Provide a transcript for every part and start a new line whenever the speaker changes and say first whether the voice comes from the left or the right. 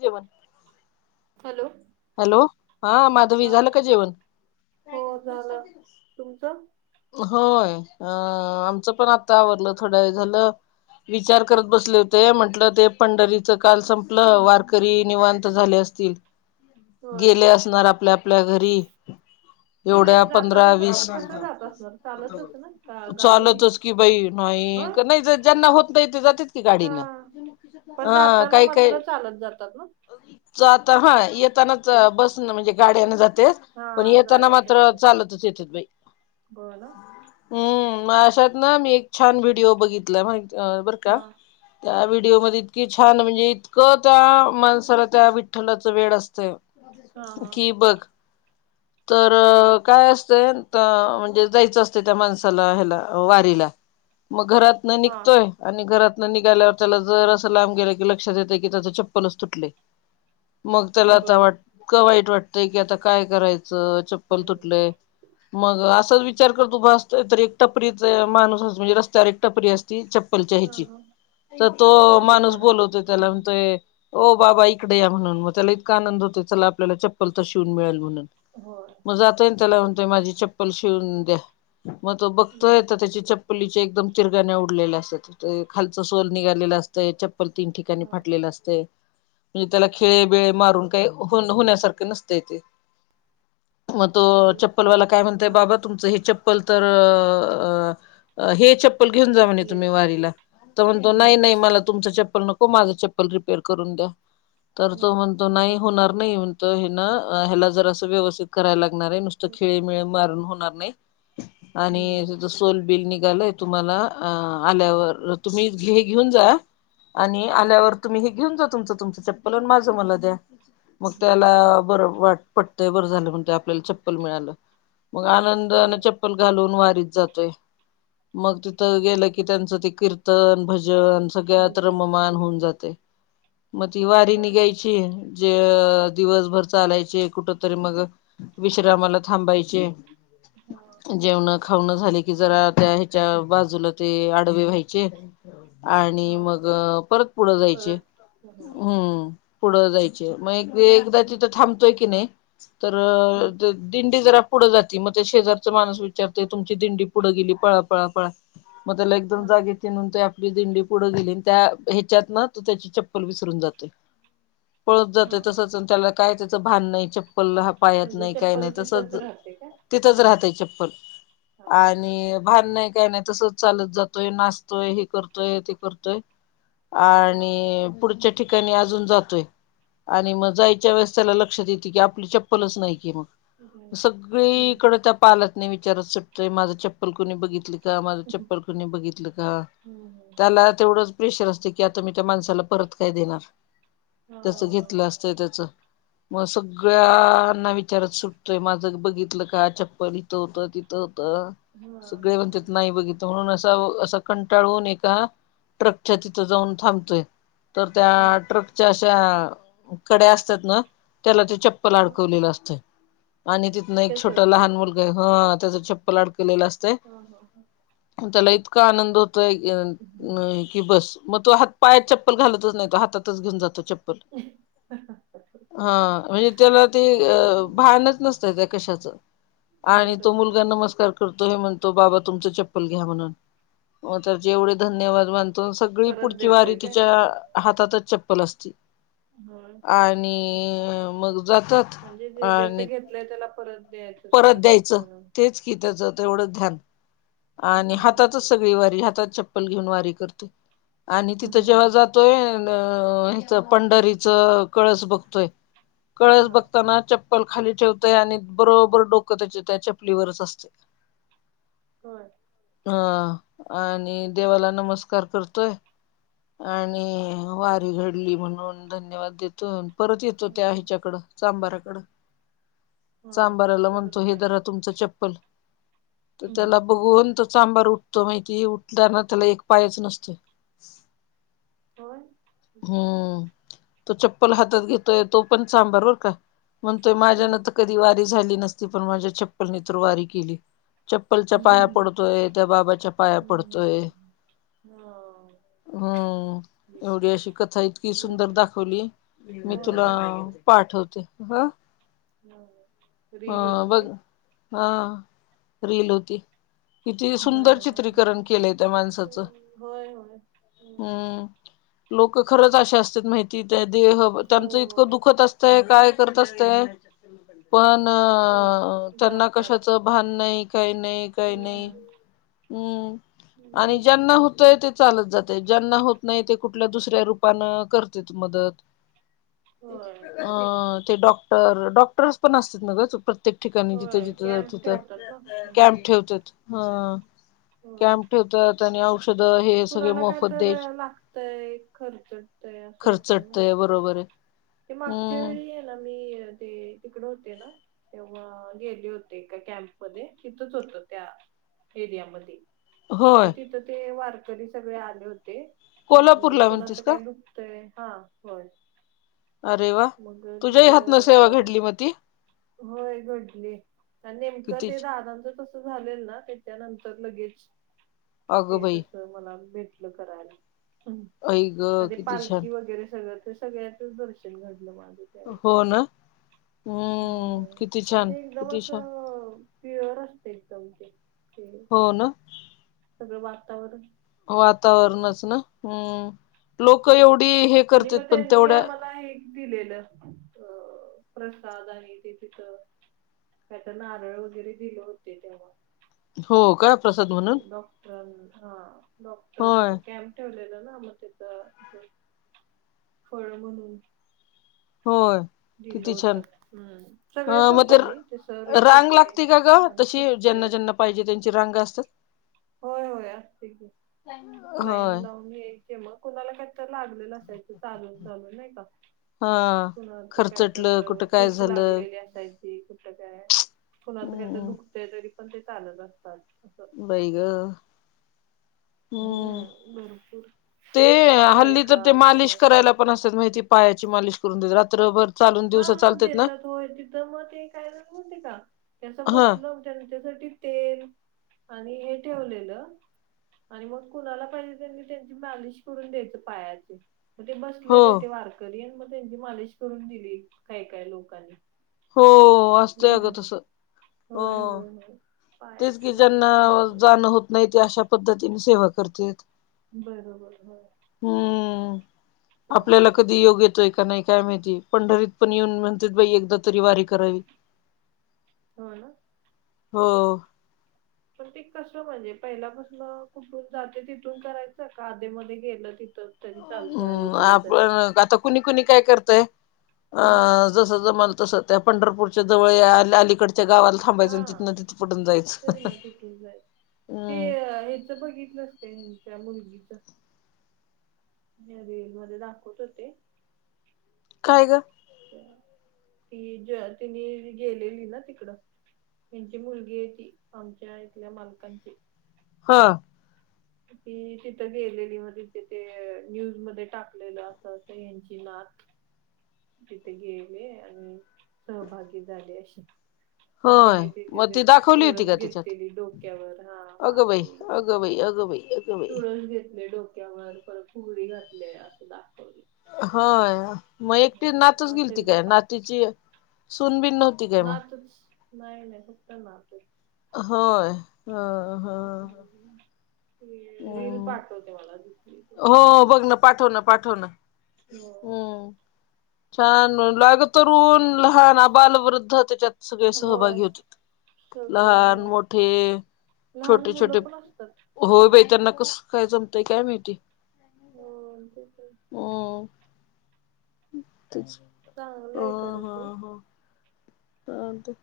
left: जेवन
right: hello.
left: Hello हा माधवी झालं का जेवण?
right: हो झालं तुमचं
left: होय अ आमचं पण आता आवरल थोड्या वेळ झालं. विचार करत बसले होते म्हंटलं ते पंढरीचं काल संपलं वारकरी निवांत झाले असतील.
right: होय
left: गेले असणार आपल्या आपल्या घरी.
right: ते
left: एवढ्या
right: जाताना
left: पंधरा वीस
right: पण कसं जात असणार चालतच ना का गाडीने
left: चालतच कि बाई नाही
right: होय
left: नाही ज्यांना होत नाही ते जातात की
right: हा
left: गाडीनं.
right: पण
left: हा
right: जाताना
left: काही काही
right: मात्र चालत जातात ना?
left: जाता हा येतानाच बसन म्हणजे गाड्यान जातेच
right: हा
left: पण येताना
right: गाड्या काय
left: मात्र
right: तर
left: चालतच येत्यात बाई.
right: बर
left: हम्म मग अशात ना मी एक छान व्हिडिओ बघितला माहित बरं
right: हा
left: का. त्या व्हिडीओमध्ये इतकी छान म्हणजे इतकं त्या माणसाला त्या विठ्ठलाचं वेड असत.
right: हा हा
left: की बग तर काय असते त म्हणजे जायचं असत त्या माणसाला ह्याला वारीला. मग घरात न
right: हा
left: निघतोय. आणि घरातन निघाल्यावर त्याला जरसं लांब गेलकी लक्षात येते की त्याच चप्पलच तुटलय. मग त्याला आता
right: बर
left: वाट वाईट वाटतय की आता काय करायचं
right: हम्म
left: चप्पल
right: हम्म.
left: तुटलंय. मग असाच विचार करत उभा असत तर एक टपरी माणूस अस म्हणजे रस्त्यावर एक टपरी असते ती चप्पलच्या
right: हा
left: ह्याची
right: हा
left: तर तो
right: हा
left: माणूस
right: दुकानात
left: बोलवतो त्याला
right: हम्म
left: म्हणतो ए ओ बाबा इकडे या म्हणून मग त्याला इतका आनंद होतो चला आपल्याला चप्पल तर शिवून मिळेल म्हणून.
right: होय.
left: मग जातोय आणि त्याला म्हणतोय माझी चप्पल शिवून द्या मग तो
right: बर
left: बघतोय तर त्याची च प्पलीचे एकदम चीरगण्या उडलेल्या असत्यात खालचं सोल निघालेलं अस तंय चप्पल तीन ठिकाणी
right: हा
left: फाटलेलं असतंय नि त्याला खिळे बिळे मा रून काय होण-होण्यासारखं नसतंय ते. मग तो
right: हॅलो
left: चप्पलवाला काय म्हणतोय
right: हा
left: बाबा तुमचं हे चप्पल तर अ अ हे चप्पल घेऊन जा म्हणे
right: सुटले
left: तुम्ही वारीला तर म्हणतो नाही
right: हम्म
left: नाही मला तुमचं चप्पल न को माझं चप्पल रिपेर करून द्या तर
right: बर
left: तो म्हणतो नाही
right: बर
left: हो णार नाही म्हणतो ह्यानं अ ह्याला जरा असं व्यवस्थित कराय लागणार आहे नुस तं खीळे मिळे मारुण होणार नाही आणि
right: हम्म
left: [unintelligible] सोल बिल निघालय तुम्हाला अ आल्यावर तुम्हीज हे घेऊन जा आणि
right: हा हम्म
left: आल्यावर तुम्ही हे घेऊन जा तुमचं तुमचं चप्पल आणि माझं मला द्या. मग
right: हम्म,
left: त्याला
right: हम्म.
left: बरं वाट पटतंय बरं झालं मग ते आपल्याला चप्पल मिळालं. मग
right: होय
left: आनंदानं चप्पल घालून वारीत जातोय. मग तिथं गेलं की त्यांचं ते कीर्तन, भजन सगळ्यात
right: म्हणजे
left: रममान होऊन
right: हम्म
left: जातय मग ती वारी
right: होय
left: निघाय ची जे दिवसभर चालायचे कुठं तरी मग विश्रामाला थांबायचे.
right: हो.
left: जेवण खावंनं झाले की जरा त्या ह्याच्या बाजूला ते आडवे व्हायचे
right: हा
left: आणि मग परत पुढं जायचे. हम्म. पुढं जायचे म एक-एकदा तिथं थांबतोय की नाही तर ते दिंडी जरा पुढं जाती मग ते शेजारचं माणुस विचारतोय तुमची दिंडी पुढं गेली पळा पळा पळा मग त्याला एकदम
right: हा
left: जाग ये ते आणि म्हणतोय आपली दिंडी पुढं गेली त्या ह्याच्यातनं तो त्याची चप्पल विसरून जातोय. पळत
right: हा
left: जातोय
right: हा
left: तसंच आणि त्याला काय त्याचं भान नाही चप्पल हा पायात
right: म्हणजे
left: नाही काही
right: चप्पल
left: नाही
right: तिथंच
left: तसंच
right: राहते का?
left: तिथंच
right: हम्म, हम्म.
left: राहतंय चप्पल
right: हा
left: आणि भान नाही काय नाही तसंच चालत जातोय नाचतोय हे करतोय ते करतोय
right: हा
left: आणि पुढच्या ठिकाणी अजून जा आणि मग जायच्या वेळेस त्याला लक्षात येते की आपली चप्पलच नाही की मग
right: बरं. हम्म
left: सगळीकडं त्या [unintelligible] विचारत सुटतोय माझं चप्पल कुणी बघितलीत का माझं चप्पल
right: हम्म
left: कुणी बघितलं का?
right: हम्म हम्म.
left: त्याला तेवढंच प्रेशर असतोय की आता मी त्या माणसाला परत काय देणार?
right: हा
left: त्याचं घेतलं असतंय त्याचं मग
right: होय
left: सगळ्यांना वि चारत सुटतोय माझं बघितलं का चप्पल? इथं होतं तिथं होतं.
right: हा हा
left: सगळे
right: हा
left: म्हणत्यात नाही बघि तो म्हणून असा असा कंटाळून एका ट्रकच्या तिथं जाऊन थांबतोय. तर त्या
right: हम्म
left: ट्रकच्या अशा कड्या असतात ना? त्याला तो चप्प ल
right: हा
left: अडकवलेलं असतोय आणि तिथनं एक छोट
right: त्याचच
left: लहान मुलगा हं त्याचं चप्पल अडकवलेलं अस
right: हं हं.
left: त्याला इतका आनंद होतोय
right: हम्म
left: [unintelligible] की बस मग तो हातपायात चप्पल घालतच नाही तो हातातच घेऊन जातो चप्पल.
right: [inaudible]
left: हां म्हणजे त्याला ते अ भानच नसतंय का कशाचं आणि तो
right: बरोबर
left: मुलगा नमस्कार करतो हे म्हणतो बाबा तुमचं चप्पल घ्या म्हणून. मग त्याचे एवढे धन्यवाद मानतो सगळी
right: परत
left: पुढची वारी
right: देतोय काय
left: तिच्या
right: हा
left: हातातच चप्पल असते.
right: होय
left: आणि मग जातात
right: म्हणजे जे ज्याच
left: आणि
right: घेतलंय त्याला परत दे.
left: परत द्यायचं तेच की त्याचं तेवढंच ध्यान. आणि हातातच सगळी वारी हातात चप्पल घेऊन करते आणि तिथं जेव्हा
right: हम्म
left: जात तोय अ ह्याच पंढरीचा कळस बघतोय. कळस
right: हा
left: बघताना चप्पल खाली ठेवते आणि बरोबर डोकं त्याचे त्या चपलीवरच असते.
right: होय.
left: ह आणि देवाला नमस्कार करतो तोय आणि वारी घडली म्हणून धन्यवाद देतो परत येतो त्या हेच्याकडं चांबाराकड
right: हा
left: चांबाराला
right: करून
left: म्हणतो हे
right: द्या
left: धरा तुमच चप्पल तर त्याला बघून तो सांबार उठतो माहिती उठताना त्याला एक पायाच नसत.
right: होय?
left: हम्म तो चप्पल हातात घेतोय तो पण चांबर बर का. म्हणतोय माझ्यान तर कधी वारी झाली नसती पण माझ्या चप्पलने तर वारी केली. चप्पलच्या पाया
right: हम्म
left: पडतोय त्या बाबाच्या पाया पडतोय.
right: हा
left: हम तेवढी
right: बरोबर
left: [unintelligible] कथा इतकी सुंदर दाखवली मी
right: होय
left: तुला
right: मस्त
left: पाठवते ह.
right: हम.
left: हा बघ हा अ रील होती. किती
right: हा
left: सुंदर चित्रीकरण केलंय त्या माणसाचं
right: होय होय
left: हम्म. लोक खरंच अशे असतात माहिती त्या देह
right: हो
left: त्यांचं इतकं दुखत तय काय करत असतय पण अ
right: होय
left: त्यांना
right: जातात
left: कशाच भान नाही काही नाही काही नाही.
right: हम्म
left: हम्म आणि
right: बरोबर.
left: ज्यांना होतोय ते चालत जातय ज्यांना होत नाही ते कुठल्या दुसऱ्या रूपनें करते मदत.
right: होय
left: अ
right: होय
left: ते डॉक्टर डॉक्टर पण असतात ना ग चुक प्रत्येक ठिकाणी जिथे
right: होय
left: जिथं
right: कॅम्प
left: तिथं
right: ठेवतात ना हम्म
left: कॅम्प ठेवतात ह. कॅम्प ठेवतात आणि औष
right: कोणाला काय तर लागतंय खर्चटतय असं होतं ना.
left: खर्चटतय बरोबर आहे
right: ते मागच्या
left: हम्म
right: वेळी हाय ना मी ते तिकडे होते ना. तेव्हा गेले होते एका कॅम्पमध्ये तिथंच होत त्या एरियामध्ये मग
left: होय
right: तिथं ते वारकरी सगळे आले होते. हो ह
left: कोल्हापूरला म्हणतीस
right: कोणाचं
left: का
right: काय दुखतय हा होय.
left: अरे वा
right: मग
left: तुझ्याही
right: तिकडं
left: हातनं सेवा घडली मग ती
right: होय घडली आणि नेमकं
left: किती
right: ते दादांचं त झालेल त्याच्यानंतर लगेच
left: अगं
right: ते
left: बाई
right: तस मला भेटल करायला
left: आई ग किती छान
right: पालखी वगैरे सगळ ते सगळ तिथेच दर्शन घडलं माझं ते.
left: हो ना? हम्म
right: हम्
left: किती
right: पण
left: छान
right: ते एकदम
left: किती
right: अस
left: छान
right: प्युअर असते एकदम ते.
left: हो ना?
right: सगळं वातावरण अं,
left: वातावरणच ना हम्म, लोकं एवढी हे
right: आणि
left: करत्यात
right: मग
left: पण
right: त्यांनी
left: तेवढ्या
right: आम्हाला हे दिलेलं अ प्रसाद आणि ते तिथं काय तर नारळ वगैरे दिलं होते तेव्हा
left: हो का? प्रसाद म्हणून
right: डॉक्टरां हां डॉक्टर
left: होय
right: [unintelligible] ठेवलेलं ना मग तिथं [unintelligible] फळं म्हणून
left: होय.
right: दिलं
left: किती
right: होत
left: छान
right: हम्म सगळेच
left: हं
right: होतो
left: मतर
right: आम्ही ते सर एक
left: रांग
right: होते
left: लागते का गं?
right: आणि
left: तशी ज्यांना
right: सिस्टर
left: ज्यांना पाहिजे त्यांची रांग असतात?
right: होय होय असतंय की
left: होय
right: लाईन लाऊन याय चे मग कुणाला काहीतर लागलेलं असायचं चालून चालून नाही
left: हा
right: कुणाला तर
left: खर्चटलं
right: कायतर
left: कुठं काय
right: ठेच
left: झालं
right: लागलेली असाय ची कुठं काय कुणाला काय तर
left: हम्म
right: दुखतंय तरी पण ते चालत असतात असं.
left: बाई गं. हम्म ते हल्ली तर ते मालिश करायला पण असतात माहिती पायाची मालिश करून देतात रात्रभर चालून
right: हां
left: दिवसा
right: हां
left: चालतेत ना
right: देतात होय तिथं मग ते काय झालं माहिती आहे का? ते असं
left: हा
right: बसलं त्यांच्यासाठी तेल आणि हे ठेवलेलं आणि मग कुणाला पाहिजे त्यांनी त्यांची मालिश करून द्यायचं पायाची. मग ते
left: हो
right: बसलेले ते वारकरी आणि मग त्यांची मालिश करून दिली काही काही लोकांनी.
left: हो. हो असतंय अगं तसं हो
right: होय होय होय
left: तेच
right: पायाची
left: की
right: मालिश
left: ज्यांना
right: करून दे
left: जाणं होत नाही ते अशा पद्धतीने सेवा करत्यात.
right: बरोबर होय.
left: हम्म, आपल्याला
right: चांगलं
left: कधी योग येतोय का नाही काय माहिती पंढरीत पण येऊन म्हणत्यात बाई एकदा तरी वारी करावी
right: हो ना
left: हो.
right: पण ते कसं म्हणजे पहिल्यापासनं कुठून जातंय तिथून करायचं का आधीमध्ये गेलं तिथं तरी चालतंय
left: हम्म
right: अलीकडे जरा
left: आपण आता कुणी कुणी काय करतंय अ
right: हम्म
left: जसं जमल तसं त्या पंढरपूरच्या जवळ या अल-अलीकडच्या गावाला थांबायचं आणि
right: हां
left: तिथनं तिथं पटून जायचं
right: तर मग तिथून जायचं
left: हम्म
right: ते [unintelligible] ते बघितलं ह्यांच्या मुलगीचं? या रीलमध्ये दाखवत होते.
left: काय गं?
right: त्या ती ज तिनी गेलेली ना तिकडं. त्यांची मुलगी ए ती आमच्या इथल्या मालकांची.
left: हां.
right: ती तिथं गेलेली मग ती तिथे न्यूजमध्ये टाकलेलं असं असं यांची नाथ तिथे गेले आणि सहभागी झाले असे. मग
left: होय
right: तिने तिथे
left: मग
right: ते
left: ती दाखवली होती
right: तुळस
left: का तिच्यात
right: घेतलेली डोक्यावर हां
left: अगं बाई
right: दाखवले.
left: अगं बाई अगं बाई. अगं बाई
right: तुळस घेतले डोक्यावर परत फुगडी घातले असं दाखवले.
left: होय मग एकटी नातच गेलती
right: असेल तर
left: काय?
right: पा
left: नातीची सून बिन नव्हती काय मग?
right: [unintelligible] नाही नाही फक्त नातच.
left: होय हं हं.
right: हम्म ती रील
left: हम्म
right: पाठवते मला [unintelligible]
left: हो बघ ना पाठव ना पाठव ना.
right: हो
left: छान [unintelligible] अगं तरुण, लहान अ बाल वृद्ध त्याच्यात सगळे
right: होय
left: सहभागी होतेत.
right: सगळे
left: लहान,
right: होय
left: मोठे,
right: लहान
left: छोटे छोटे
right: मुलं पण असतात
left: होय
right: हो
left: बाई त्यांना कस काय जमतंय काय माहिती?
right: होय [unintelligible]
left: हम्म [unintelligible] अ
right: चांगलंय खरं
left: हा
right: ते.
left: हा चालतंय.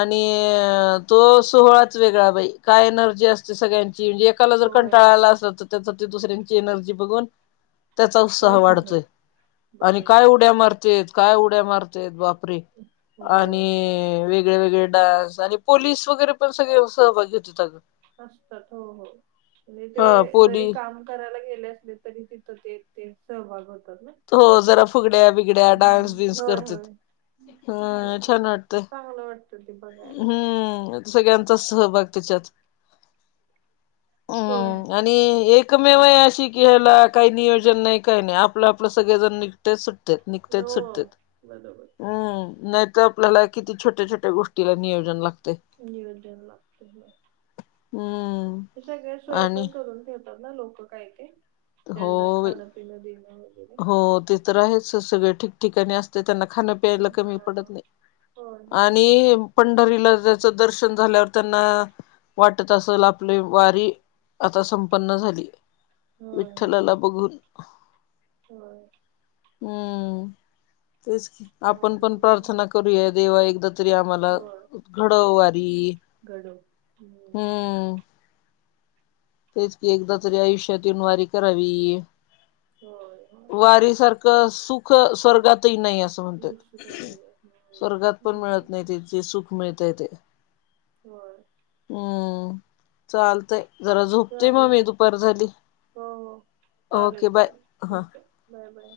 left: आणि तो सोहळाच वेगळा बाई काय एनर्जी असते सगळ्यांची म्हणजे एकाला जर
right: होय
left: कंटाळा आला असल [unintelligible] दुसऱ्यांची एनर्जी बघून त्याचा उत्साह
right: होय होय.
left: वाढतोय आणि काय
right: बरोबर.
left: उड्या मारतेय काय उड्या मारतेत बापरे आणि
right: होय होय.
left: वेगळे वेगळे डान्स आणि पोलीस वगैरे पण सगळे सहभागी होतेत अगं.
right: असतात हो हो म्हणजे ते
left: हा
right: जरी
left: पोलीस
right: काम करायला गेले असले तरी तिथं ते ते सहभागी होतात ना?
left: हो जरा फुगड्या बिगड्या डान्स
right: हम्म
left: बिन्स
right: होय
left: करत्यात
right: होय
left: हो छान
right: बरोबर.
left: वाटतं.
right: चांगलं वाटतं ते बघाय
left: हम्म आता सगळ्यांचाच सहभाग त्याच्यात
right: होय.
left: हम्म आणि एकमेव आहे अशी की ह्याला काही नियोजन नाही काही नाही आपलं आपलं सगळेजण निघत्यात सुटत्यात निघत्यात
right: हो
left: सुटत्यात.
right: बरोबर
left: हम्म नाही तर आपल्याला किती छोट्या छोट्या गोष्टीला नियोजन लागतंय.
right: नियोजन लागतंय होय.
left: हम्म.
right: ते सगळे सोय
left: आणि
right: पण करून ठेवतात ना लोकं काही काही?
left: हो
right: त्यांना खाण पिणं देणं वगैरे?
left: त राहायचं सगळं ठीक ठिकाणी असतंय त्यांना खाणं प्यायला कमी पडत
right: हा
left: नाही
right: होय होय
left: आणि पंढरीला ज्याचं दर्शन झाल्यावर त्यांना वाटत असल आपली वारी आता संपन्न झाली.
right: होय होय
left: विठ्ठलाला बघून.
right: होय.
left: हम्म तेच की. आपण पण
right: चालेल चालेल
left: प्रार्थना करूया देवा एकदा तरी आम्हाला
right: होय
left: अ घडव वारी हम्म. तेच की एकदा तरी आयुष्यात येऊन वारी करावी
right: होय होय
left: वारी सार खं सुख स्वर्गातही नाही असं म्हणतात
right: दुसरं नाही आहे
left: स्वर्गात पण
right: बरोबर
left: मिळत नाही ते ते सुख मिळतंय इथे.
right: होय.
left: हम्म चालतंय.
right: चालेल. हो हो
left: ओके
right: चालेल
left: बाय
right: चालेल
left: हा
right: ठीक आहे. Bye bye.